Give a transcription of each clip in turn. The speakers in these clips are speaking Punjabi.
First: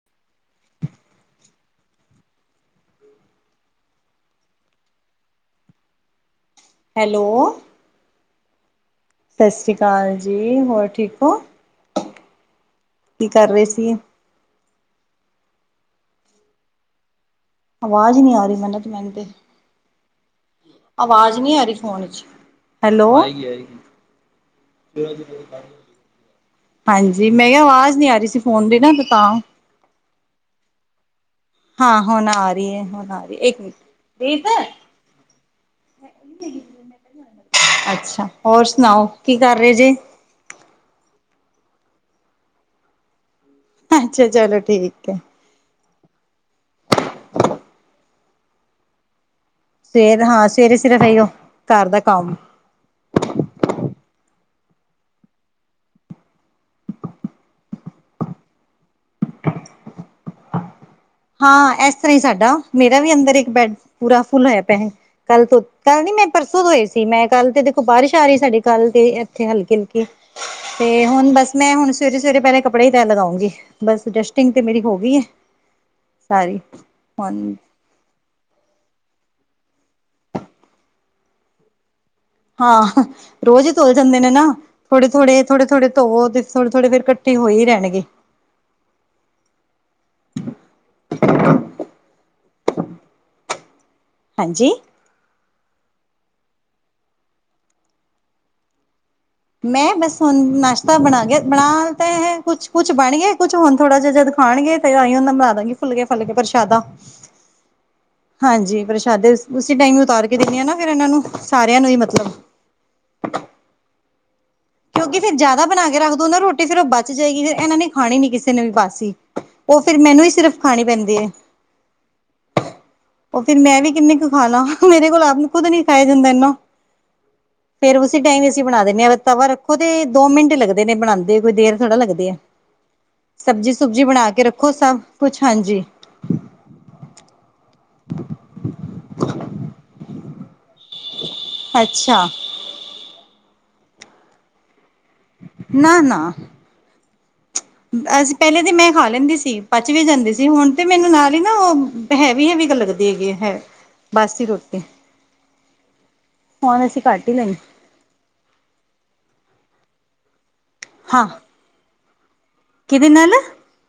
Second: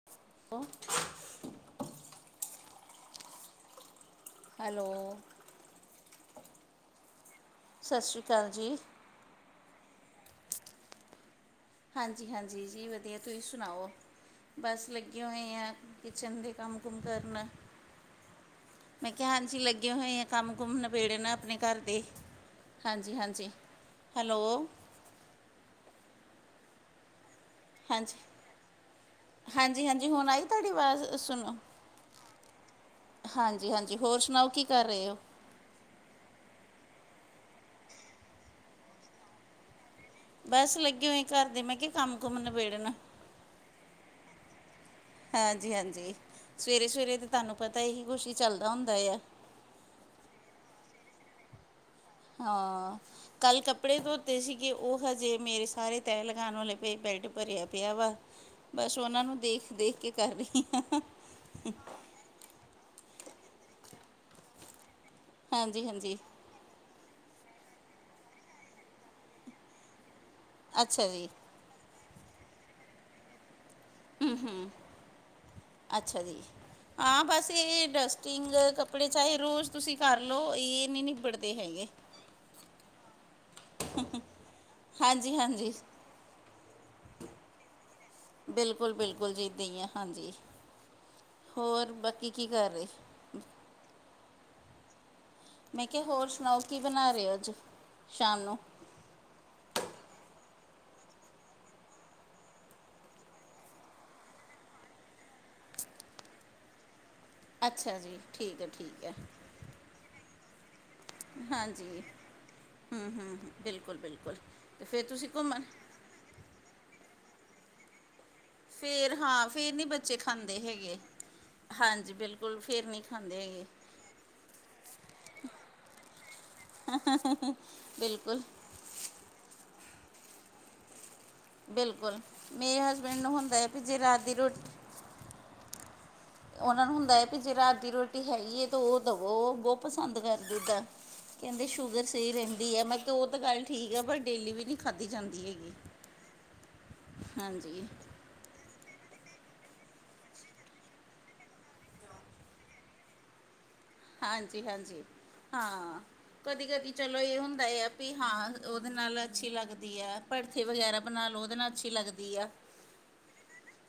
[unintelligible] ਔ ਹੈਲੋ, ਹੈਲੋ, ਸਤਿ ਸ਼੍ਰੀ ਅਕਾਲ ਜੀ। ਸਤਿ ਸ਼੍ਰੀ ਅਕਾਲ ਜੀ ਹੋਰ ਠੀਕ ਹੋ। ਹਾਂਜੀ ਹਾਂਜੀ, ਜੀ ਵਧੀਆ ਕੀ ਤੁਸੀਂ ਕਰ ਰਹੇ ਸੁਣਾਓ। ਸੀ ਬਸ ਲੱਗੀ ਹੋਏ ਆ ਕਿਚਨ ਦੇ ਕੰਮ ਕੁਮ ਕਰਨ ਆਵਾਜ਼ ਨਹੀਂ ਆ ਰਹੀ ਮਿੰਨਤ ਮੈਂ ਮੈਨੂੰ ਤੇ ਕਿਹਾ ਹਾਂਜੀ ਲੱਗੇ ਹੋਏ ਆ ਕੰਮ ਕੁਮ ਨਬੇੜਨ ਆਵਾਜ਼ ਨਹੀਂ ਆਪਣੇ ਆ ਰਹੀ ਘਰ ਦੇ। ਫੋਨ ਚ ਹੈਲੋ ਹਾਂਜੀ ਹਾਂਜੀ, ਹੈਲੋ ਹਾਂਜੀ ਮੈਂ ਕਿਹਾ ਆਵਾਜ਼ ਨੀ ਆ ਰਹੀ ਸੀ ਫੋਨ ਦੀ ਨਾ ਤੇ ਤਾਂ ਹਾਂਜੀ-ਹਾਂਜੀ, ਹੁਣ ਆਈ ਤੁਹਾਡੀ ਆਵਾਜ਼ ਸੁਣੋ। ਹਾਂ ਹੁਣ ਆ ਰਹੀ ਹੈ ਹੁਣ ਆ ਰਹੀ ਹੈ, ਇੱਕ ਹਾਂਜੀ ਮਿੰਟ ਹਾਂਜੀ, ਹੋਰ ਪ੍ਰੀਤ ਸੁਣਾਓ ਕੀ ਕਰ ਰਹੇ ਹੋ। ਅੱਛਾ ਹੋਰ ਸੁਣਾਓ ਕੀ ਕਰ ਰਹੇ ਜੇ। ਬਸ ਲੱਗੀ ਹੋਏ ਘਰ ਦੇ ਮੈਂ ਕਿਹਾ ਕੰਮ ਕੁੁੰਮ ਨਿਬੇੜਨ ਅੱਛਾ ਚਲੋ ਠੀਕ ਹੈ। ਹਾਂਜੀ ਹਾਂਜੀ, ਸਵੇਰੇ ਸਵੇਰੇ ਤਾਂ ਤੁਹਾਨੂੰ ਪਤਾ ਇ ਹੀ ਕੁਛ ਹੀ ਚੱਲਦਾ ਹੁੰਦਾ ਆ। ਸਵੇਰ ਹਾਂ ਸਵੇਰੇ ਸਰੇ ਰਹੀਓ ਘਰ ਦਾ ਕੰਮ ਹਾਂ, ਕੱਲ੍ਹ ਕੱਪੜੇ ਧੋਤੇ ਸੀਗੇ ਉਹ ਹਜੇ ਮੇਰੇ ਸਾਰੇ ਤੈਅ ਲਗਾਉਣ ਵਾਲੇ ਪਏ ਬੈਡ ਭਰਿਆ ਪਿਆ ਵਾ। ਹਾਂ, [unintelligible] ਬਸ ਉਹਨਾਂ ਨੂੰ ਦੇਖ ਦੇਖ ਕੇ ਕਰ ਰਹੀ ਹਾਂ। ਹਾਂ ਇਸ ਤਰ੍ਹਾਂ ਹੀ ਸਾਡਾ ਮੇਰਾ ਵੀ ਅੰਦਰ ਇੱਕ ਬੈਡ ਪੂਰਾ ਫੁਲ ਹੋਇਆ ਪਿਆ- ਕੱਲ ਤੋਂ ਹਾਂਜੀ ਕੱਲ ਨੀ ਹਾਂਜੀ ਮੈਂ ਪਰਸੋਂ ਤੋਂਏ ਸੀ ਮੈਂ ਕੱਲ ਤੇ ਦੇਖੋ ਬਾਰਿਸ਼ ਆ ਰਹੀ ਸਾਡੀੇ ਕੱਲ ਤੇ ਥੇ ਹਲਕੀ ਹਲਕੀ ਤੇ ਅੱਛਾ ਜੀ ਹੁਣ ਬਸ ਮੈਂ ਹੁਣ ਸਵੇਰੇ ਸਵੇਰੇ ਪਹਿਲੇ ਕੱਪੜਾ ਹੀ ਤੈ ਲਗਾਉਂਗੀ। ਬਸ ਜਸਟਿੰਗ ਤੇ ਮੇਰੀ ਹੋ ਗਈ ਹੈ। ਅੱਛਾ ਜੀ ਸਾਰੀ। ਆਂ ਬਸ ਹੁਣ ਇਹ ਡਸ ਸਟਿੰਗ ਕੱਪੜੇ ਚਾਹੇ ਰੋਜ਼ ਤੁਸੀਂ ਕਰ ਲਓ ਇਹ ਨਹੀਂ ਨਿਬੜਦੇ ਹੈਗੇ। ਹਾਂ ਰੋਜ਼ ਹੀ ਧੁਲ ਜਾਂਦੇ ਨੇ ਨਾ ਥੋੜੇ- ਹਾਂਜੀ ਥੋੜੇ -ਥੋੜੇ- ਹਾਂਜੀ ਥੋੜੇ ਧੋਵੋ ਉਹ ਥੋੜੇ -ਥੋੜ੍ਹੇ ਇਕੱਠੇ ਹੋਈ ਰਹਿਣਗੇ। ਬਿਲਕੁਲ -ਬਿਲਕੁਲ ਜੀ ਇੱਦਾਂ ਹੀ ਆ ਹਾਂਜੀ ਹੋਰ ਬਾਕੀ ਕੀ ਕਰ ਰਹੇ। ਹਾਂਜੀ ਮੈਂ ਕਿਹਾ ਹੋਰ ਸੁਣਾਓ ਕੀ ਬਣਾ ਰਹੇ ਹੋ ਅੱਜ ਸ਼ਾਮ ਨੂੰ ਮੈਂ ਬਸ ਹੁਣ ਨਾਸ਼ਤਾ ਬਣਾ ਗਿਆ ਬਣਾਤਾ ਹੈ ਕੁਛ- ਕੁਛ ਬਣ ਗਿਆ ਕੁਛ ਹੁਣ ਥੋੜ੍ਹਾ ਜਿਹਾ ਜਦ ਖਾਣਗੇ ਤੇ ਆਹੀਂ ਉਹਦਾ ਮਿਲਾ ਦਾਂਗੀ ਫੁੱਲਕੇ ਫੁੱਲ ਕੇ ਪ੍ਰਸ਼ਾਦਾ ਅੱਛਾ ਜੀ ਠੀਕ ਹੈ- ਹਾਂਜੀ ਠੀਕ ਹੈ। ਪ੍ਰਸ਼ਾਦੇ ਉਸੀ ਟਾਈਮ ਉਤਾਰ ਕੇ ਦੇਣੀ ਹਾਂ ਨਾ ਫਿਰ ਇਹਨਾਂ ਨੂੰ ਸਾਰਿਆਂ ਨੂੰ ਹੀ ਹਾਂਜੀ ਮਤਲਬ ਹੂੰ- ਹੂੰ -ਹੂੰ ਬਿਲਕੁਲ- ਬਿਲਕੁਲ ਤੇ ਫਿਰ ਕਿਉਂਕਿ ਤੁਸੀਂ ਫੇਰ ਘੁੰਮਣ ਜ਼ਿਆਦਾ ਬਣਾ ਕੇ ਰੱਖ ਦੋ ਨਾ, ਰੋਟੀ ਫੇਰ ਉਹ ਬਚ ਜਾਏਗੀ, ਫਿਰ ਇਹਨਾਂ ਨੇ ਖਾਣੀ ਨੀ ਕਿਸੇ ਕਿਸੇ ਨੇ ਵੀ ਬਾਸੀ, ਫਿਰ ਹਾਂ ਫਿਰ ਉਹ ਨਹੀਂ ਫੇਰ ਬੱਚੇ ਮੈਨੂੰ ਹੀ, ਸਿਰਫ਼ ਖਾਂਦੇ ਖਾਣੀ ਹੈਗੇ ਪੈਂਦੀ ਹੈ। ਹਾਂਜੀ, ਬਿਲਕੁਲ। ਫਿਰ ਨਹੀਂ ਖਾਂਦੇ ਉਹ ਫੇਰ ਹੈਗੇ ਮੈਂ ਵੀ, ਕਿੰਨੀ ਕੁ ਖਾ ਲਾ, ਮੇਰੇ ਕੋਲ ਆਪ ਨੀ, ਖੁਦ ਨੀ ਖਾਇਆ ਜਾਂਦਾ ਇੰਨਾ [inaudible] ਫੇਰ ਉਸੀ ਬਿਲਕੁਲ ਟਾਈਮ ਬਣਾ ਦਿੰਦੇ ਆ, ਤਵਾ ਰੱਖੋ ਤੇ, ਦੋ ਮਿੰਟ ਲੱਗਦੇ ਨੇ ਬਣਾਂਦੇ। ਕੋਈ ਦੇਰ ਥੋੜ੍ਹਾ ਬਿਲਕੁਲ ਲੱਗਦੀ ਆ, ਮੇਰੇ ਹਸਬੈਂਡ ਨੂੰ ਹੁੰਦਾ ਹੈ ਸਬਜ਼ੀ ਵੀ ਜੇ -ਸੁਬਜੀ ਰਾਤ ਬਣਾ ਦੀ ਕੇ ਰੋਟੀ ਰੱਖੋ, ਸਭ ਕੁਛ ਹਾਂਜੀ। ਉਹਨਾਂ ਨੂੰ ਹੁੰਦਾ ਹੈ ਵੀ, ਜੇ ਰਾਤ ਦੀ ਰੋਟੀ ਹੈਗੀ ਹੈ ਤਾਂ, ਉਹ ਦਵੋ, ਉਹ ਬਹੁਤ ਪਸੰਦ ਕਰਦੇ, ਇੱਦਾਂ ਕਹਿੰਦੇ ਸ਼ੂਗਰ ਅੱਛਾ ਸਹੀ ਰਹਿੰਦੀ ਹੈ, ਮੈਂ ਕਿਹਾ, ਉਹ ਤਾਂ ਗੱਲ ਠੀਕ ਆ, ਪਰ ਡੇਲੀ ਵੀ ਨਹੀਂ ਖਾਧੀ ਜਾਂਦੀ ਹੈ। ਨਾ- ਨਾ ਹਾਂਜੀ ਅਸੀਂ ਪਹਿਲੇ ਤੇ ਮੈਂ ਖਾ ਲੈਂਦੀ ਸੀ, ਪਚ ਵੀ ਜਾਂਦੀ ਸੀ, ਹੁਣ ਤੇ ਮੈਨੂੰ ਨਾਲ ਹੀ ਨਾ ਉਹ ਹੈਵੀ- ਹੈਵੀਂ, ਗ ਲੱਗਦੀ ਹੈਗੀ ਆ, ਹੈ। ਬਾਸੀ ਹਾਂਜੀ ਰੋਟੀ -ਹਾਂਜੀ, ਹਾਂ ਹੁਣ ਕਦੀ-ਕਦੀ ਅਸੀਂ ਚਲੋ ਘੱਟ ਹੀ ਇਹ ਲੈਂਦੇ ਹੁੰਦਾ ਹੈ। ਵੀ ਹਾਂ, ਉਹਦੇ ਨਾਲ ਅੱਛੀ ਲੱਗਦੀ ਹੈ, ਭੜਥੇ ਵਗੈਰਾ ਹਾਂ ਬਣਾ ਲਉ, ਉਹਦੇ ਨਾਲ ਅੱਛੀ ਲੱਗਦੀ ਆ। ਕਿਹਦੇ ਨਾਲ?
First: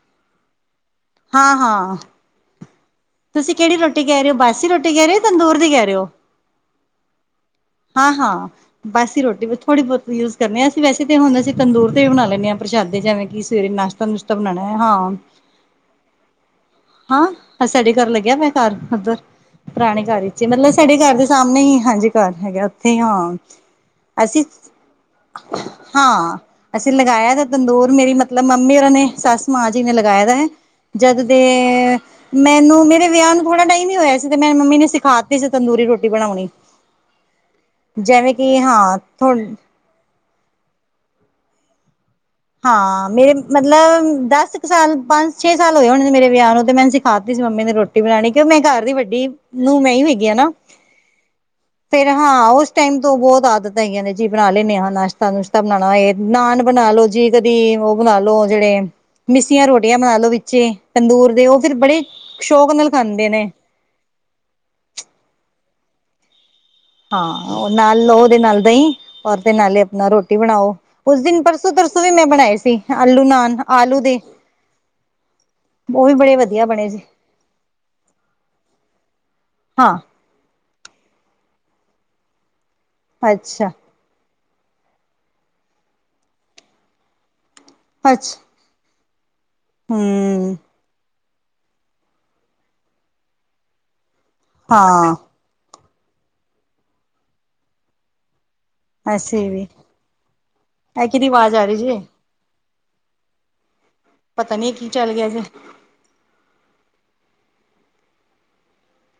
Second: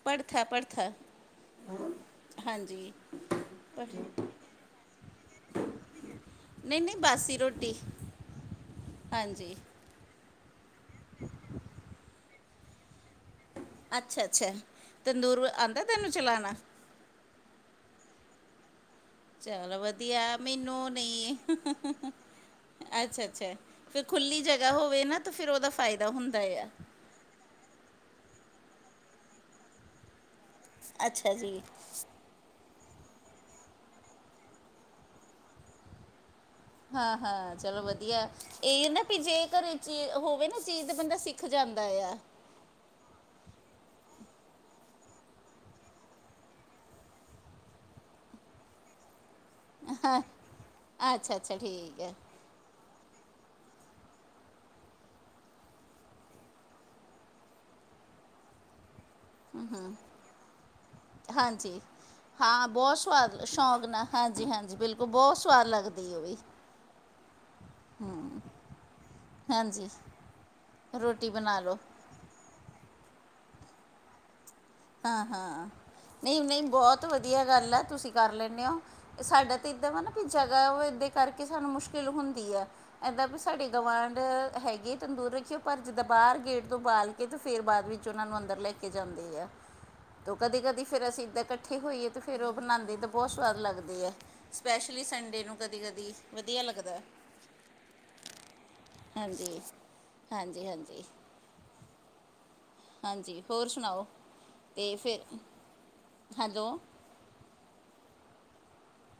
ਭੜਥਾ -ਭੜਥਾ ਹਾਂ -ਹਾਂ। ਹਾਂਜੀ। ਤੁਸੀਂ ਕਿਹੜੀ ਰੋਟੀ ਕਹਿ ਰਹੇ ਹੋ, ਬਾਸੀ ਰੋਟੀ ਕਹਿ ਰਹੇ ਹੋ? ਤੰਦੂਰ ਦੀ ਕਹਿ ਰਹੇ ਹੋ? ਨਹੀਂ ਨਹੀਂ ਬਾਸੀ ਰੋਟੀ ਹਾਂ-ਹਾਂ, ਬਾਸੀ ਰੋਟੀ ਹਾਂਜੀ ਥੋੜ੍ਹੀ ਬਹੁਤ ਯੂਜ ਕਰਦੇ ਹਾਂ, ਅਸੀਂ ਵੈਸੇ ਤਾਂ ਹੁਣ ਅਸੀਂ ਤੰਦੂਰ ਤੇ ਵੀ ਬਣਾ ਲੈਂਦੇ, ਪ੍ਰਸ਼ਾਦ ਜਿਵੇਂ ਕਿ ਸਵੇਰੇ ਨਾਸ਼ਤਾ- ਅੱਛਾ ਨੁਸ਼ਤਾ, ਅੱਛਾ ਬਣਾਉਣਾ ਹੈ, ਹਾਂ। ਤੰਦੂਰ ਆਉਂਦਾ, ਤਾਨੂੰ ਚਲਾਣਾ? ਹਾਂ, ਸਾਡੇ ਘਰ ਲੱਗਿਆ ਪਇਆ, ਘਰ ਉੱਧਰ ਚਲੋ ਪੁਰਾਣੇ ਵਧੀਆ ਘਰ ਚ, ਮਤਲਬ ਮੈਨੂੰ ਸਾਡੇ ਘਰ ਦੇ ਨਹੀਂ ਸਾਹਮਣੇ ਹੀ, ਹਾਂਜੀ ਘਰ ਹੈਗਾ, ਉੱਥੇ ਹੀ ਅੱਛਾ ਹਾਂ। ਅੱਛਾ ਫਿਰ ਖੁੱਲੀ ਅਸੀਂ ਜਗ੍ਹਾ ਹੋਵੇ ਨਾ, ਤਾਂ ਫੇਰ ਉਹਦਾ ਫਾਇਦਾ ਹਾਂ ਹੁੰਦਾ ਆ। ਅਸੀਂ ਲਗਾਇਆ ਤਾਂ ਤੰਦੂਰ ਮੇਰੀ ਮਤਲਬ, ਮੰਮੀ ਉਹਰਾਂ ਨੇ ਸੱਸ ਮਾਂ ਜੀ ਨੇ, ਲਗਾਇਆ ਦਾ ਹੈ ਜਦ ਅੱਛਾ ਦੇ ਜੀ [inaudible] ਮੈਨੂੰ ਮੇਰੇ ਵਿਆਹ ਨੂੰ, ਥੋੜਾ ਟਾਈਮ ਹੀ ਹੋਇਆ ਸੀ, ਤੇ ਮੇਰੀ ਮੰਮੀ ਨੇ ਸਿਖਾ ਤੀ ਸੀ, ਤੰਦੂਰੀ ਰੋਟੀ ਬਣਾਉਣੀ। ਹਾਂ- ਹਾਂ, ਚਲੋ ਵਧੀਆ ਜਿਵੇਂ ਕਿ ਇਹ ਹਾਂ ਨਾ ਵੀ ਥੋ ਜੇ ਘਰੇ ਚੀ, ਹੋਵੇ ਨਾ ਚੀਜ਼, ਤੇ ਬੰਦਾ ਸਿੱਖ ਜਾਂਦਾ ਆ। ਹਾਂ ਮੇਰੇ, ਮਤਲਬ ਦਸ ਕੁ ਸਾਲ, ਪੰਜ- ਛੇ ਸਾਲ ਹੋਏ ਹੋਣੇ ਨੇ, ਮੇਰੇ ਵਿਆਹ ਨੂੰ, ਤੇ ਮੈਂਨੂੰ ਸਿਖਾ ਤੀ ਸੀ ਮੰਮੀ ਨੇ ਰੋਟੀ ਰੋਟੀ ਬਣਾਉਣੀ, ਕਿਉੰ ਮੈਂ ਘਰ ਦੀ ਵੱਡੀ ਨੂੰਹ ਮੈਂ ਹੀ ਓ ਹੈਗੀ ਹਾਂ ਨਾ, ਅੱਛਾ ਅੱਛਾ ਠੀਕ ਫੇਰ ਹੈ ਹਾਂ ਉਸ ਟਾਈਮ ਤੋਂ ਬਹੁਤ ਆਦਤ ਹੈਗੀਆਂ ਨੇ ਜੀ, ਬਣਾ ਲੈਂਨੇ ਆ, ਨਾਸ਼ਤਾ- ਨੁਸ਼ਤਾ ਬਣਾਉਣਾ ਹੋਏ, ਨਾਨ ਬਣਾ ਲਉ। ਜੀ, ਕਦੀ ਉਹ ਬਣਾਲੋ ਜਿਹੜੇ ਮਿੱਸੀਆਂ ਰੋਟੀਆਂ ਬਣਾ ਲਉ ਵਿੱਚੇ ਤੰਦੂਰ ਦੇ, ਉਹ ਫਿਰ ਹਾਂਜੀ ਬੜੇ ਹਾਂ ਸ਼ੌਕ ਨਾਲ ਬਹੁਤ ਖਾਂਦੇ ਨੇ। [unintelligible] ਹਾਂਜੀ -ਹਾਂਜੀ, ਬਿਲਕੁਲ ਬਹੁਤ ਸਵਾਦ ਲੱਗਦੀ ਹੈ ਉਹ ਵੀ। ਹਾਂ, ਨਾਲ ਲਉ ਉਹਦੇ ਨਾਲ ਦਹੀਂ, ਔਰ ਤੇ ਨਾਲੇ ਹਾਂਜੀ ਆਪਣਾ ਰੋਟੀ ਬਣਾਉ, ਉਸ ਰੋਟੀ ਦਿਨ ਬਣਾ ਪਰਸੋਂ ਲਓ ਤੁਸੀਂ ਵੀ, ਮੈਂ ਬਣਾਏ ਸੀ, ਆਲੂ- ਨਾਨ, ਆਲੂ ਦੇ। ਹਾਂ-ਹਾਂ, ਉਹ ਵੀ ਬੜੇ ਨਹੀਂ-ਨਹੀਂ, ਵਧੀਆ ਬਣੇ ਸੀ ਬਹੁਤ ਵਧੀਆ ਗੱਲ ਆ, ਤੁਸੀਂ ਕਰ ਲੈਂਨੇ ਔ, ਇਹ ਸਾਡਾ ਤਾਂ ਇੱਦਾਂ ਹਾਂ ਵਾ ਨਾ। ਜਗ੍ਹਾ ਦੇ, ਕਰਕੇ ਸਾਨੂੰ ਮੁਸ਼ਕਿਲ ਹੁੰਦੀ ਆ, ਇੱਦਾਂ ਵੀ ਸਾਡੇ ਅੱਛਾ ਗਵਾਂਢ ਹੈਗੇ। ਤੰਦੂਰ ਰੱਖਿਆ, ਪਰ ਜਿੱਦਾਂ ਬਾਹਰ ਗੇਟ ਤੋਂ ਬਾਲ ਕੇ, ਤੇ ਫਿਰ ਬਾਅਦ ਵਿੱਚ, ਉਹਨਾਂ ਨੂੰ ਅੰਦਰ ਲੈ ਕੇ ਜਾਂਦੇ ਆ। ਹੂੰ, ਕਦੀ -ਕਦੀ, ਫਿਰ ਅਸੀਂ ਇੱਦਾਂ ਇਕੱਠੇ ਹੋਈਏ ਤੇ, ਫਿਰ ਉਹ ਬਣਾਉਂਦੇ ਤਾਂ, ਬਹੁਤ ਸਵਾਦ ਲੱਗਦੀ ਹੈ। ਸਪੈਸ਼ਲੀ, ਹਾਂ ਸੰਡੇ ਨੂੰ ਕਦੀ- ਕਦੀ, ਵਧੀਆ ਲੱਗਦਾ। ਹਾਂਜੀ-ਹਾਂਜੀ-ਹਾਂਜੀ, ਦੀ ਆਵਾਜ਼ ਆ ਰਹੀ ਜੇ। ਹਾਂਜੀ, ਹੋਰ ਸੁਣਾਓ? ਪਤਾ ਨੀ ਕੀ ਅਤੇ ਚੱਲ ਫਿਰ ਗਿਆ ਜੀ ਹੈਲੋ।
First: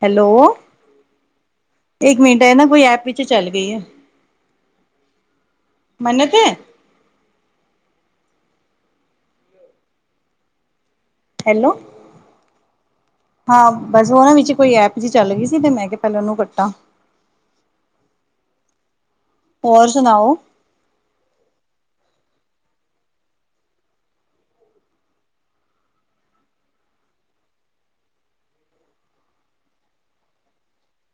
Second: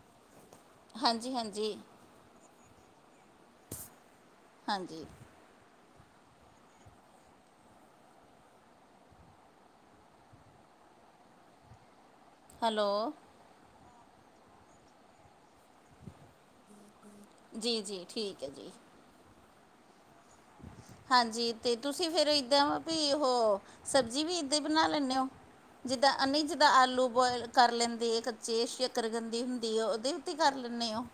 ਹੈਲੋ, ਹਾਂਜੀ ਹਾਂਜੀ ਇੱਕ ਮਿੰਟ ਹੈ ਨਾ ਕੋਈ ਐਪ ਵਿੱਚ ਚੱਲ ਗਈ ਹੈ। ਹਾਂਜੀ, ਮੰਨ ਤੇ। ਹੈਲੋ, ਹੈਲੋ, ਹਾਂ ਬਸ ਉਹਨਾਂ ਵਿੱਚ ਕੋਈ ਐਪ ਜਿਹੀ ਚੱਲ ਗਈ ਸੀ, ਅਤੇ ਮੈਂ ਕਿਹਾ ਪਹਿਲਾਂ ਉਹਨੂੰ ਕੱਟਾਂ ਜੀ-ਜੀ ਠੀਕ ਹੈ ਜੀ। ਹੋਰ ਸੁਣਾਓ? ਹਾਂਜੀ, ਤੇ ਤੁਸੀਂ ਫੇਰ ਏਦਾਂ ਵੀ ਉਹ ਸਬਜ਼ੀ ਵੀ ਏਦਾਂ ਹੀ ਬਣਾ ਲੈਂਦੇ ਹੋ। ਜਿੱਦਾਂ ਅਨੀ ਜਿੱਦਾਂ ਆਲੂ ਬੋਆਇਲ ਕਰ ਲੈਂਦੇ, ਕੱਚੇ ਸਕਰਗੰਦੀ ਹੁੰਦੀ ਆ ਉਹਦੇ ਕਰ ਲੈਂਦੇ ਓ।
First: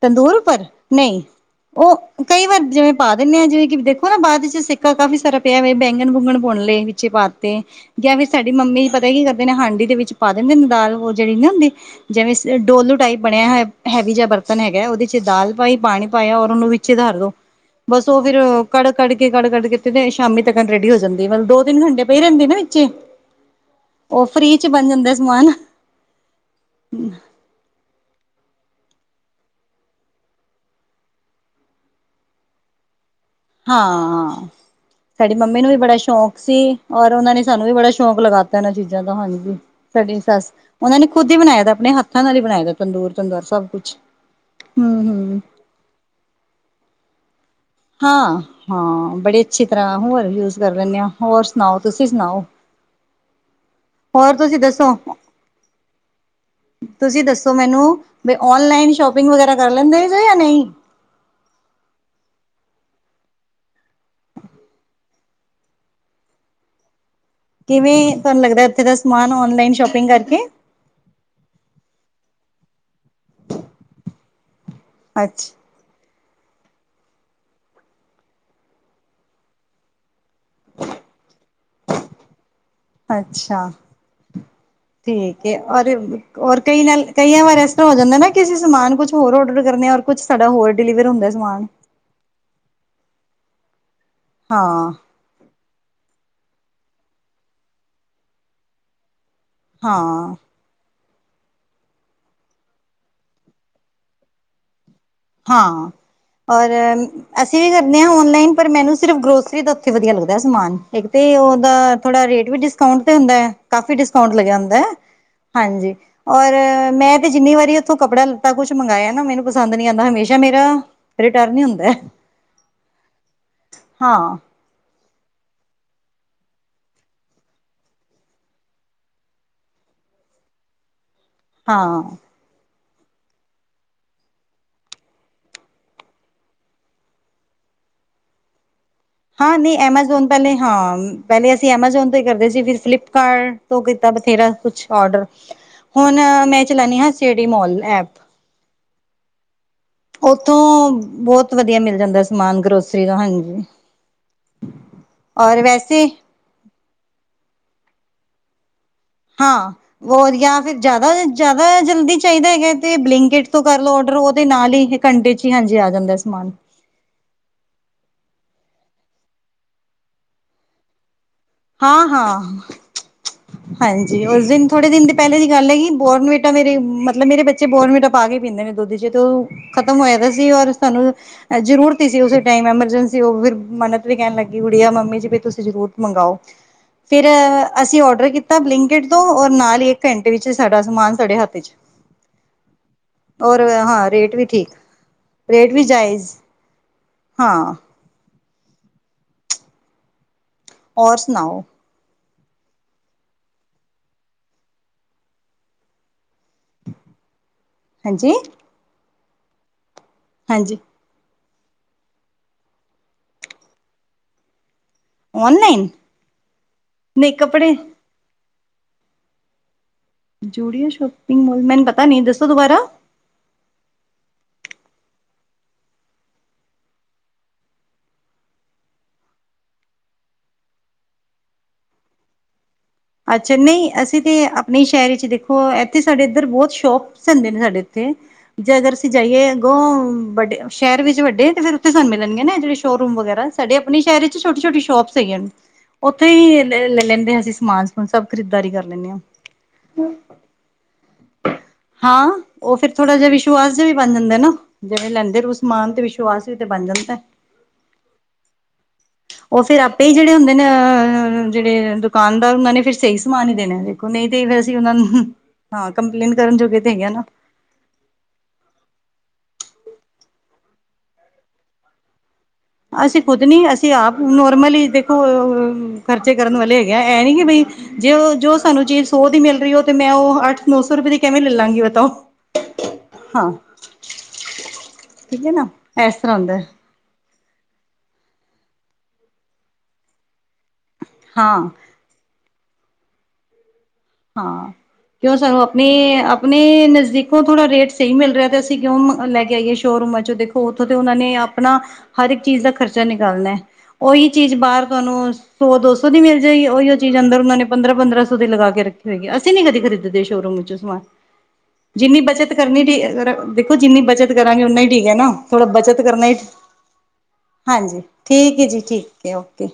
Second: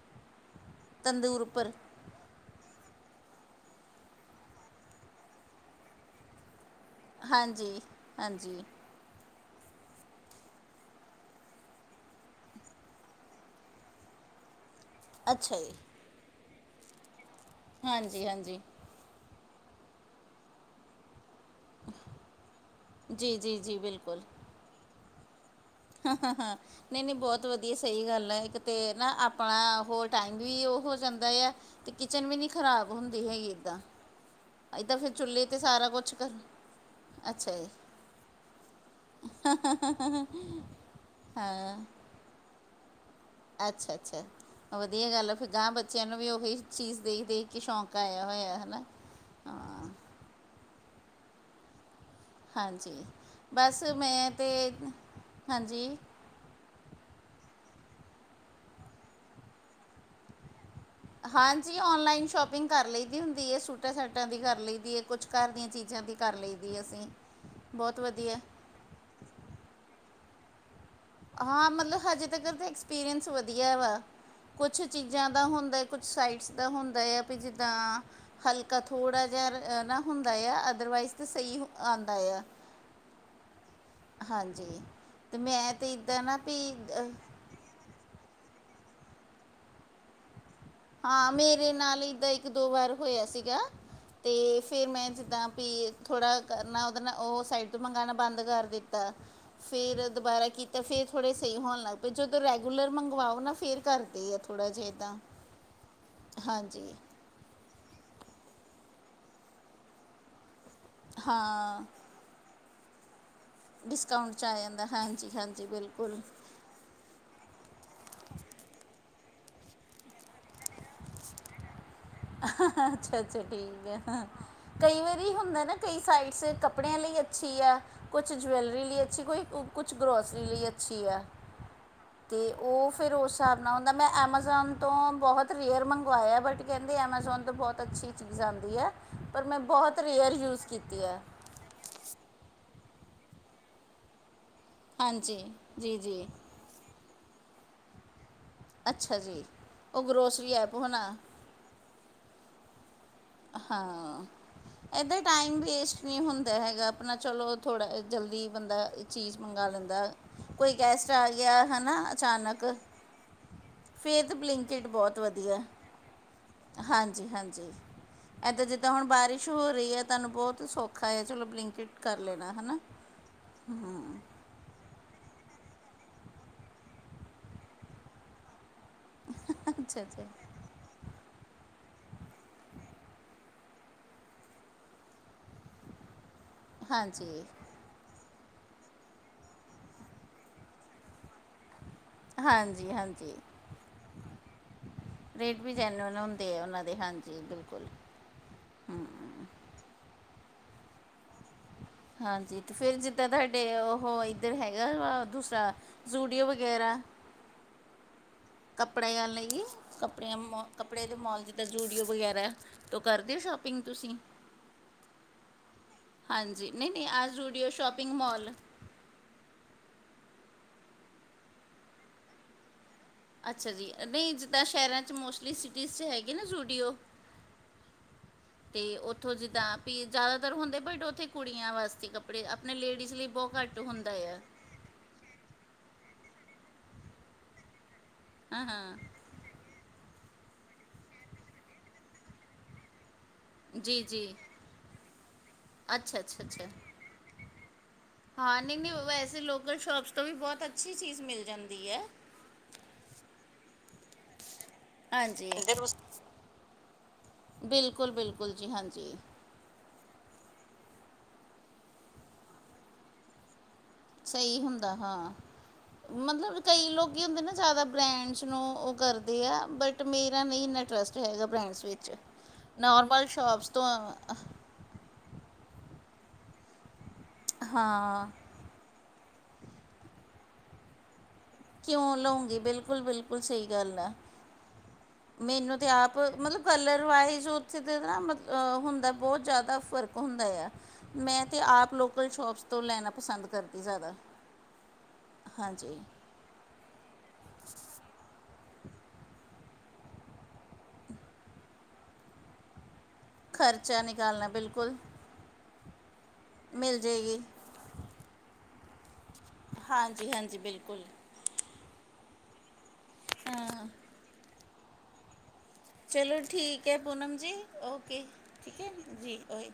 ਤੰਦੂਰਪਰ ਨਹੀਂ ਉੱਪਰ ਉਹ ਕਈ ਵਾਰ ਜਿਵੇਂ ਪਾ ਦਿੰਦੇ ਆ, ਜਿਵੇਂ ਦੇਖੋ ਨਾ ਬਾਅਦ ਚ ਸਿੱਕਾ ਕਾਫ਼ੀ ਸਾਰਾ ਪਿਆ ਹੋ, ਬੈਂਗਣ ਬੂੰਗਣ ਬਣ ਲ ਬੇ ਪਾਤੇ ਹਾਂਜੀ ਜਾਂ ਫਿਰ ਸਾਡੀ ਹਾਂਜੀ ਮੰਮੀ ਪਤਾ। ਕੀ ਕਰਦੇ ਨੇ ਹਾਂਡੀ ਦੇ ਵਿੱਚ ਪਾ ਦਿੰਦੇ ਨੇ, ਦਾਲ ਉਹ ਜਿਹੜੀ ਨਾ ਹੁੰਦੀ ਜਿਵੇਂ ਡੋਲੂ ਟਾਈਪ। ਬਣਿਆ ਹੈ, ਹੈਵੀ ਜਿਹਾ ਬਰਤਨ ਹੈਗਾ, ਉਹਦੇ ਚ ਦਾਲ ਅੱਛਾ ਜੀ ਪਾਈ ਪਾਣੀ ਪਾਇਆ ਔਰ ਉਹਨੂੰ ਵਿੱਚ ਧਰ ਦੋ। ਬਸ ਉਹ ਹਾਂਜੀ ਫੇਰ ਹਾਂਜੀ ਕੜ-ਕੜ ਕੇ ਕੜ ਕੱਤੇ ਤੇ ਸ਼ਾਮੀ ਤੱਕ ਰੈਡੀ ਹੋ ਜਾਂਦੀ, ਮਤਲਬ ਦੋ [unintelligible] ਠੰਢੇ ਪਈ ਰਹਿੰਦੇ ਨਾ ਵਿੱਚ ਜੀ ਜੀ ਜੀ ਉਹ ਫ੍ਰੀ ਚ ਬਣ ਜਾਂਦਾ ਸਮਾਨ। ਹਾਂ-ਹਾਂ, ਹਾਂ ਨਹੀਂ, ਨਹੀਂ ਬਹੁਤ ਵਧੀਆ। ਵਧੀਆ ਸਹੀ ਗੱਲ ਹੈ, ਇੱਕ ਤਾਂ ਨਾ ਆਪਣਾ ਹੋਰ ਟਾਈਮ ਵੀ ਉਹ ਹੋ ਜਾਂਦਾ ਆ। ਤੇ ਕਿਚਨ ਵੀ ਨਹੀਂ ਖ਼ਰਾਬ ਹੁੰਦੀ ਹੈਗੀ। ਇੱਦਾਂ ਹਾਂ, ਇੱਦਾਂ ਫਿਰ ਸਾਡੀ ਚੁੱਲ੍ਹੇ 'ਤੇ ਮੰਮੀ ਨੂੰ ਵੀ ਸਾਰਾ ਬੜਾ ਕੁਛ ਕਰ ਸ਼ੌਕ ਸੀ, ਔਰ ਉਹਨਾਂ ਨੇ ਅੱਛਾ ਸਾਨੂੰ ਜੀ ਵੀ ਬੜਾ ਸ਼ੌਕ ਲਗਾਤਾ, ਇਹਨਾਂ ਚੀਜ਼ਾਂ ਦਾ ਹਾਂਜੀ, ਸਾਡੀ ਸੱਸ ਉਹਨਾ ਨੇ ਖੁਦ ਹੀ ਬਣਾਇਆ ਦਾ, ਆਪਣੇ ਹੱਥਾਂ ਨਾਲ ਹੀ ਬਣਾਏ ਦਾ ਤੰਦੂਰ ਤੰਦੂਰ ਸਭ ਕੁਛ। ਅੱਛਾ-ਅੱਛਾ, ਵਧੀਆ ਗੱਲ ਆ, ਹੂੰ-ਹੂੰ ਫਿਰ ਗਾਂਹ ਬੱਚਿਆਂ ਨੂੰ ਵੀ ਉਹੀ ਚੀਜ਼ ਦੇਖ ਦੇਖ ਕੇ ਸ਼ੌਂਕ। ਆਇਆ ਹੋਇਆ ਹੈ ਨਾ ਹਾਂ-ਹਾਂ, ਬੜੀ ਅੱਛੀ ਹਾਂ ਤਰ੍ਹਾਂ ਹੋਰ ਯੂਜ ਕਰ ਲੈਂਦੇ ਹਾਂ, ਹੋਰ ਸੁਣਾਓ? ਤੁਸੀਂ ਸੁਣਾਓ- ਹਾਂਜੀ, ਬਸ ਮੈਂ ਹੋਰ ਤੁਸੀਂ ਤਾਂ ਦੱਸੋ ਹਾਂਜੀ। ਤੁਸੀਂ ਦੱਸੋ ਮੈਨੂੰ ਵੀ ਔਨਲਾਈਨ ਸ਼ੋਪਿੰਗ ਵਗੈਰਾ ਕਰ ਲੈਂਦੇ ਜੇ ਜਾਂ ਨਹੀਂ? ਹਾਂਜੀ, ਔਨਲਾਈਨ ਸ਼ੋਪਿੰਗ ਕਰ ਲਈ ਦੀ ਹੁੰਦੀ ਹੈ, ਸੂਟਾਂ ਸ਼ਟਾਂ ਦੀ ਕਰ ਲਈ ਦੀ ਹੈ। ਕੁਛ ਘਰ ਦੀਆਂ ਚੀਜ਼ਾਂ ਦੀ ਕਰ ਲਈ ਦੀ ਅਸੀਂ ਬਹੁਤ ਕਿਵੇਂ ਵਧੀਆ ਤੁਹਾਨੂੰ ਲੱਗਦਾ, ਉੱਥੇ ਦਾ ਸਮਾਨ ਔਨਲਾਈਨ ਸ਼ੋਪਿੰਗ ਕਰਕੇ। ਹਾਂ ਮਤਲਬ ਹਜੇ, ਤੱਕ ਤਾਂ ਐਕਸਪੀਰੀਅੰਸ ਵਧੀਆ ਵਾ ਕੁਛ ਚੀਜ਼ਾਂ ਦਾ ਅੱਛ ਹੁੰਦਾ। ਕੁਛ ਸਾਈਟਸ ਦਾ ਹੁੰਦਾ, ਆ ਵੀ ਜਿੱਦਾਂ ਹਲਕਾ ਥੋੜ੍ਹਾ ਜਿਹਾ ਨਾ ਹੁੰਦਾ ਆ, ਅਦਰਵਾਈਜ਼ ਤਾਂ ਸਹੀ ਆਉਂਦਾ ਆ। ਅੱਛਾ ਹਾਂਜੀ ਅਤੇ ਠੀਕ ਹੈ, ਮੈਂ ਤਾਂ ਇੱਦਾਂ ਨਾ ਵੀ ਔਰ ਕਈ ਨਾਲ ਅ, ਕਈਆਂ ਵਾਰੀ ਹੋ ਜਾਂਦਾ, ਨਾ ਅਸੀ ਸਮਾਨ ਕੁੱਛ ਹੋਰ ਔਡਰ ਕਰਨੇ ਔਰ ਕੁਛ ਸਾਡਾ ਹੋਰ- ਡਿਲੀਵਰ ਹੁੰਦਾ ਹਾਂ, ਸਮਾਨ ਮੇਰੇ ਨਾਲ ਇੱਦਾ ਇੱਕ ਦੋ ਵਾਰ ਹੋਇਆ ਸੀਗਾ, ਤੇ ਫਿਰ ਹਾਂ ਮੈਂ ਜਿੱਦਾਂ ਵੀ ਥੋੜਾ ਕਰਨਾ, ਉਹਦੇ ਨਾਲ ਉਹ ਸਾਈਡ ਤੋਂ ਮੰਗਾਉਣਾ ਬੰਦ ਕਰ ਦਿੱਤਾ। ਫਿਰ ਹਾਂ ਦੁਬਾਰਾ ਕੀਤਾ। ਤਾਂ ਫਿਰ ਥੋੜ੍ਹੇ ਸਹੀ ਹੋਣ ਲੱਗ ਪਏ, ਜਦੋਂ ਰੈਗੂਲਰ ਮੰਗਵਾਓ ਨਾ ਫਿਰ ਕਰਦੇ ਆ ਥੋੜ੍ਹਾ ਜਿਹਾ ਤਾਂ। ਹਾਂ ਔਰ, ਅਸੀਂ ਵੀ ਕਰਦੇ ਹਾਂ, ਔਨਲਾਈਨ ਪਰ ਮੈਨੂੰ ਸਿਰਫ਼ ਗਰੋਸਰੀ ਦਾ ਉੱਥੇ ਵਧੀਆ ਲੱਗਦਾ, ਸਮਾਨ ਇੱਕ ਤੇ ਉਹਦਾ ਹਾਂ ਥੋੜਾ ਰੇਟ ਵੀ ਡਿਸਕਾਊਂਟ ਤੇ ਹੁੰਦਾ ਹੈ। ਕਾਫ਼ੀ ਡਿਸਕਾਊਂਟ 'ਚ ਲੱਗਿਆ ਆ ਹੁੰਦਾ ਜਾਂਦਾ ਹੈ, ਹਾਂਜੀ ਹਾਂਜੀ ਬਿਲਕੁਲ ਔਰ ਮੈਂ ਕਿ ਜਿੰਨੀ ਵਾਰੀ ਉੱਥੋਂ ਕੱਪੜਾ ਲੱਤਾ ਕੁੱਛ ਵੀ ਮੰਗਾਇਆ ਨਾ, ਮੈਨੁੰ ਪਸੰਦ ਨਹੀ ਆਂਦਾ ਹਮੇਸ਼ਾ ਮੇਰਾ ਰਿਟਰਨ ਹੀ ਹੁੰਦਾ। ਅੱਛਾ- ਅੱਛਾ, ਠੀਕ ਹੈ। ਹਾਂ ਕਈ ਵਾਰੀ ਹੁੰਦਾ ਨਾ, ਕਈ ਸਾਈਡਸ ਕੱਪੜਿਆਂ ਲਈ ਅੱਛੀ ਆ। ਕੁੱਛ ਜਵੈਲਰੀ ਲਈ ਅੱਛੀ, ਕੋਈ ਕੁੱਛ ਗਰੋਸਰੀ, ਲਈ ਅੱਛੀ ਹੈ। ਹਾਂ। ਤੇ ਉਹ ਫੇਰ ਉਸ ਹਿਸਾਬ ਨਾਲ ਹੁੰਦਾ। ਮੈਂ ਐਮਾਜ਼ੋਨ ਤੋਂ, ਬਹੁਤ ਰੇਅਰ ਮੰਗਵਾਇਆ। ਬਟ ਕਹਿੰਦੇ ਐਮਾਜ਼ੋਨ ਤੋਂ, ਬਹੁਤ ਅੱਛੀ ਚੀਜ਼ ਆਉਂਦੀ ਹੈ। ਪਰ ਹਾਂ, ਮੈਂ ਨਹੀਂ ਬਹੁਤ ਐਮਾਜ਼ੋਨ ਰੇਅਰ ਪਹਿਲੇ, ਯੂਜ਼ ਹਾਂ। ਕੀਤੀ ਹੈ ਪਹਿਲੇ ਅਸੀ ਐਮਾਜੋਨ, ਤੋਂ ਹੀ ਕਰਦੇ ਸੀ। ਫੇਰ ਫਲਿਪਕਾਰਟ ਤੋਂ, ਕੀਤਾ ਬਥੇਰਾ ਕੁੱਛ। ਓਡਰ, ਹਾਂਜੀ ਜੀ ਹੁਣ ਜੀ ਮੈਂ ਚਲਾਣੀ ਹਾਂ। City mall app. ਅੱਛਾ ਜੀ। ਉਹ ਗਰੋਸਰੀ ਐਪ ਉੱਥੋਂ, ਹੋਣਾ ਬਹੁਤ ਵਧੀਆ, ਮਿਲ ਜਾਂਦਾ ਸਮਾਨ। ਗਰੋਸਰੀ ਦਾ। ਹਾਂਜੀ। ਹਾਂ। ਇੱਦਾਂ ਟਾਈਮ ਔਰ ਵੇਸਟ, ਵੈਸੇ ਨਹੀਂ ਹੁੰਦਾ ਹੈਗਾ। ਆਪਣਾ ਚਲੋ, ਥੋੜਾ ਜਲਦੀ ਬੰਦਾ ਚੀਜ਼ ਮੰਗਾ ਹਾਂ, ਲੈਂਦਾ ਹੋ ਵਧੀਆ ਕੋਈ ਫੇਰ ਜ਼ਿਆਦਾ, ਗੈਸਟ ਆ ਜ਼ਿਆਦਾ ਗਿਆ ਹਨਾ ਜਲਦੀ ਚਾਹੀਦਾ ਅਚਾਨਕ ਹੈਗਾ। ਤੇ ਬਲੈਂਕਿਟ ਤੋਂ ਕਰ ਲਓ ਔਡਰ। ਫੇਰ ਤਾਂ ਉਹਦੇ ਨਾਲ ਬਲਿੰਕਿਟ ਹੀ, ਬਹੁਤ ਘੰਟੇ ਚ ਹੀ, ਵਧੀਆ ਹਾਂਜੀ, ਆ ਜਾਂਦਾ ਸਮਾਨ। ਹਾਂਜੀ- ਹਾਂਜੀ। ਇਹ ਤਾਂ ਜਿੱਦਾਂ ਹੁਣ, ਬਾਰਿਸ਼ ਹੋ ਰਹੀ ਹੈ। ਤੁਹਾਨੂੰ ਬਹੁਤ ਸੌਖ ਖਾ ਹੈ। ਚਲੋ ਬਲਿੰਕਟ ਹਾਂ ਕਰ ਲੈਣਾ। ਹੈ ਹਾਂ ਨਾ। ਹਾਂਜੀ ਉਸ ਦਿਨ ਥੋੜੇ ਦਿਨ, ਪਹਿਲੇ ਦੀ ਗੱਲ ਹੈਗੀ। ਬੋਰਨਵਿਟਾ ਮਤਲਬ, ਮੇਰੇ ਬੱਚੇ ਬੋਰਨਵਿਟਾ ਪਾ ਕੇ ਹੀ, ਪੀਂਦੇ ਨੇ ਦੁੱਧ ਚ। ਤੋ ਖਤਮ ਅੱਛਾ ਹੋਇਆ ਅੱਛਾ ਪਈਆਂ ਸੀ। ਹੋਰ ਸਾਨੂੰ ਵੀ ਜ਼ਰੂਰਤ ਹੀ ਸੀ। ਉਸੇ ਟਾਈਮ ਐਮਰਜੈਂਸੀ, ਉਹ ਫੇਰ ਮੰਨਤ ਵੀ ਕਹਿਣ ਲੱਗੀ। ਕੁੜੀਆਂ ਮੰਮੀ ਜੀ ਤੁਸੀਂ ਜ਼ਰੂਰ ਮੰਗਵਾਓ। ਫੇਰ ਹਾਂਜੀ ਅਸੀਂ ਔਡਰ ਕੀਤਾ ਬਲਿੰਕਿਟ ਤੋਂ, ਔਰ ਨਾਲ ਹੀ ਇੱਕ ਘੰਟੇ ਵਿੱਚ, ਸਾਡਾ ਸਮਾਨ ਸਾਡੇ ਹੱਥ। ਵਿਚ, ਹਾਂਜੀ ਹਾਂਜੀ ਹੋਰ ਹਾਂ ਰੇਟ ਵੀ ਠੀਕ। ਰੇਟ ਵੀ ਜੈਨਵਨ ਹੁੰਦੇ ਆ। ਉਹਨਾਂ ਦੇ, ਹਾਂਜੀ ਹਾਂ ਬਿਲਕੁਲ, ਹੂੰ। ਹੋਰ ਸੁਣਾਓ? ਹਾਂਜੀ, ਤੇ ਫੇਰ ਜਿੱਦਾਂ, ਤੁਹਾਡੇ ਉਹ, ਇੱਧਰ ਹੈਗਾ ਵਾ, ਦੂਸਰਾ। ਜ਼ੂਡੀਓ ਵਗੈਰਾ। ਹਾਂਜੀ। ਕੱਪੜਿਆ ਲਈ। ਕੱਪੜਿਆ ਮੋ ਹਾਂਜੀ ਕੱਪੜੇ ਦੇ ਮੋਲ। ਜਿੱਦਾਂ ਯੂਡੀਓ ਵਗੈਰਾ, ਤਾਂ ਉਹ ਕਰਦੇ ਓ ਸ਼ੋਪਿੰਗ ਤੁਸੀਂ? ਔਨਲਾਈਨ ਹਾਂਜੀ। ਨਹੀਂ- ਨਹੀਂ, ਆਹ Zudio shopping mall. Zudio shopping mall. ਮੈਨੂੰ ਪਤਾ ਨੀ, ਦੱਸੋ ਦੁਬਾਰਾ। ਅੱਛਾ ਜੀ, ਨਹੀਂ ਜਿੱਦਾਂ, ਸ਼ਹਿਰਾਂ ਚ ਮੋਸਟਲੀ, ਸਿਟੀਜ਼ ਚ ਹੈਗੇ, ਨਾ ਜੂਡੀਓ। ਤੇ ਉੱਥੋਂ ਜਿੱਦਾਂ, ਵੀ ਜ਼ਿਆਦਾਤਰ ਹੁੰਦੇ ਬਟ, ਉੱਥੇ ਕੁੜੀਆਂ ਵਾਸਤੇ ਕੱਪੜੇ। ਆਪਣਾ ਲੇਡੀਜ਼ ਲਈ, ਬਹੁਤ ਅੱਛਾ ਘੱਟ ਹੁੰਦਾ ਅਸੀਂ ਤੇ ਆ। ਨਹੀਂ, ਸ਼ਹਿਰ ਚ ਦੇਖੋ। ਇੱਥੇ ਸਾਡੇ ਇੱਧਰ ਬਹੁਤ ਸ਼ੋਪਸ ਹੁੰਦੇ ਨੇ। ਸਾਡੇ ਇੱਥੇ ਹਾਂ ਜੇ, ਅਗਰ ਹਾਂ ਅਸੀਂ ਜਾਈਏ ਅੱਗੇ। ਵੱਡੇ ਸ਼ਹਿਰ ਵਿੱਚ, ਵੱਡੇ ਤੇ ਫੇਰ ਉੱਥੇ ਸਾਨੂੰ ਮਿਲਣਗੇ ਨਾ। ਜਿਹੜੇ ਸ਼ੋਅਰੂਮ ਵਗੈਰਾ। ਸਾਡੇ ਆਪਣੇ ਜੀ ਸ਼ਹਿਰ ਜੀ ਵਿੱਚ, ਛੋਟੀ- ਛੋਟੀ, ਸ਼ੋਪਸ ਹੈਗੀਆਂ ਨੇ। ਅੱਛਾ ਉੱਥੇ ਅੱਛਾ ਹੀ ਅੱਛਾ ਲੈ ਲੈਂਦੇ, ਅਸੀਂ ਸਮਾਨ। ਸਮੂਨ ਸਭ ਹਾਂ, ਖਰੀਦਦਾਰੀ ਨਹੀਂ- ਕਰ ਨਹੀਂ, ਲੈਂਦੇ ਹਾਂ ਵੈਸੇ ਲੋਕਲ ਸ਼ੋਪਸ ਤੋਂ ਵੀ, ਬਹੁਤ ਅੱਛੀ ਚੀਜ਼, ਮਿਲ ਜਾਂਦੀ ਹੈ। ਹਾਂ ਉਹ ਫੇਰ ਥੋੜਾ, ਜਿਹਾ ਵਿਸ਼ਵਾਸ, ਜਿਹਾ ਵੀ ਬਣ ਜਾਂਦਾ ਨਾ। ਜਿਵੇਂ ਲੈਂਦੇ ਹਾਂਜੀ ਰਹੋ ਸਮਾਨ। ਤੇ ਵਿਸ਼ਵਾਸ ਵੀ ਤੇ ਬਣ ਜਾਂਦਾ। ਬਿਲਕੁਲ- ਬਿਲਕੁਲ ਜੀ ਹਾਂਜੀ। ਉਹ ਫੇਰ ਆਪੇ ਹੀ, ਜਿਹੜੇ ਹੁੰਦੇ ਨੇ। ਅ ਜਿਹੜੇ ਦੁਕਾਨਦਾਰ। ਉਹਨਾਂ ਨੇ ਫੇਰ, ਸਹੀ ਸਮਾਨ ਹੀ ਦੇਣਾ। ਦੇਖੋ ਨਹੀਂ ਤੇ, ਫੇਰ ਸਹੀ ਅਸੀਂ ਉਹ ਹੁੰਦਾ ਨੂੰ, ਹਾਂ। ਮਾਂ, ਕੰਪਲੇਨ ਕਰਨ ਮਤਲਬ ਜੋਗੇ, ਕਈ ਤੇ ਹੈਗੇ ਹਾਂ ਨਾ। ਲੋਕੀ ਹੁੰਦੇ ਜ਼ਿਆਦਾ ਬ੍ਰੈਂਡਸ, ਨੂੰ ਉਹ ਕਰਦੇ ਆ। ਬਟ ਮੇਰਾ ਨਹੀਂ ਇੰਨਟਰਸਟ ਹੈਗਾ। ਬ੍ਰੈਂਡਸ ਵਿੱਚ। ਅਸੀਂ ਨੋਰਮਲ ਖੁੱਦ ਨੀ, ਸ਼ੋਪਸ ਤੋਂ ਅਸੀਂ ਆਪ ਨੋਰਮਲੀ ਹੀ ਦੇਖੋ। ਖਰਚੇ ਕਰਨ, ਵਾਲੇ ਹੈਗੇ ਆ। ਇਹ ਨੀ ਕਿ ਬਈ, ਜੇ ਹਾਂ ਜੋ ਸਾਨੂੰ ਚੀਜ਼। ਸੌ ਦੀ ਮਿਲ ਰਹੀ ਉਹ। ਤੇ ਮੈਂ, ਉਹ ਅੱਠ, ਨੌ ਸੌ ਰੁਪਏ ਦੀ। ਕਿਵੇਂ ਲੈ ਲਾਂਗੀ। ਬਤਾਓ ਕਿਉਂ ਲਉਂਗੀ। ਬਿਲਕੁਲ- ਬਿਲਕੁਲ ਹਾਂ ਸਹੀ ਗੱਲ ਆ। ਠੀਕ ਹੈ ਨਾ ਮੈਨੂੰ ਤੇ ਇਸ ਆਪ। ਤਰ੍ਹਾਂ ਹੁੰਦਾ ਮਤਲਬ ਕਲਰ ਵਾਈਜ਼ ਉਹ। ਉੱਥੇ ਤੇ ਨਾ ਮਤਲਬ ਹੁੰਦਾ ਬਹੁਤ ਜ਼ਿਆਦਾ ਫ਼ਰਕ ਹੁੰਦਾ ਆ। ਮੈਂ ਤੇ ਹਾਂ ਆਪ ਲੋਕਲ ਸ਼ੋਪਸ ਤੋਂ ਲੈਣਾ ਪਸੰਦ ਕਰਦੀ ਜ਼ਿਆਦਾ। ਹਾਂ, ਕਿਉਂ ਸਾਨੂੰ ਹਾਂਜੀ। ਆਪਣੇ, ਆਪਣੇ ਨਜ਼ਦੀਕੋ ਥੋੜ੍ਹਾ ਰੇਟ ਸਹੀ ਮਿਲ ਰਿਹਾ ਤੇ। ਅਸੀਂ ਕਿਉਂ ਲੈ ਕੇ ਆਈਏ ਸ਼ੋਅਰੂਮਾਂ 'ਚ ਦੇਖੋ, ਉੱਥੋ ਤੇ ਉਹਨਾਂ ਨੇ ਆਪਣਾ ਹਰ ਇੱਕ ਚੀਜ਼ ਦਾ। ਖਰਚਾ ਨਿਕਲਣਾ ਹੈ। ਖਰਚਾ ਉਹੀ ਨਿਕਾਲਣਾ ਚੀਜ਼ ਬਾਹਰ ਬਿਲਕੁਲ ਤੁਹਾਨੂੰ ਸੌ- ਦੋ ਸੌ ਦੀ ਮਿਲ ਜਾਏਗੀ। ਉਹੀ ਉਹ ਮਿਲ ਚੀਜ਼ ਅੰਦਰ ਜਾਏਗੀ ਉਹਨਾਂ ਨੇ। ਪੰਦਰਾਂ -ਪੰਦਰਾਂ ਸੌ ਦੇ ਲਗਾ ਕੇ ਰੱਖੀ ਹੋਈ ਹੈ। ਅਸੀਂ ਨੀ ਕਦੇ ਖਰੀਦਦੇ ਹਾਂਜੀ ਸ਼ੋਰੂਮ ਹਾਂਜੀ ਵਿੱਚੋਂ ਸਮਾਨ। ਬਿਲਕੁਲ ਜਿੰਨੀ ਬੱਚਤ ਕਰਨੀ ਠੀਕ ਦੇਖੋ ਹਾਂ। ਜਿੰਨੀ ਬੱਚਤ ਕਰਾਂਗੇ ਉਨਾਂ ਹੀ ਠੀਕ ਹੈ ਨਾ। ਥੋੜ੍ਹਾ ਬੱਚਤ। ਕਰਨਾ। ਚਲੋ ਠੀਕ ਹੈ ਪੂਨਮ ਜੀ ਹਾਂਜੀ। ਓਕੇ ਠੀਕ ਜੀ, ਹੈ ਠੀਕ ਜੀ ਓਕੇ। ਓਏ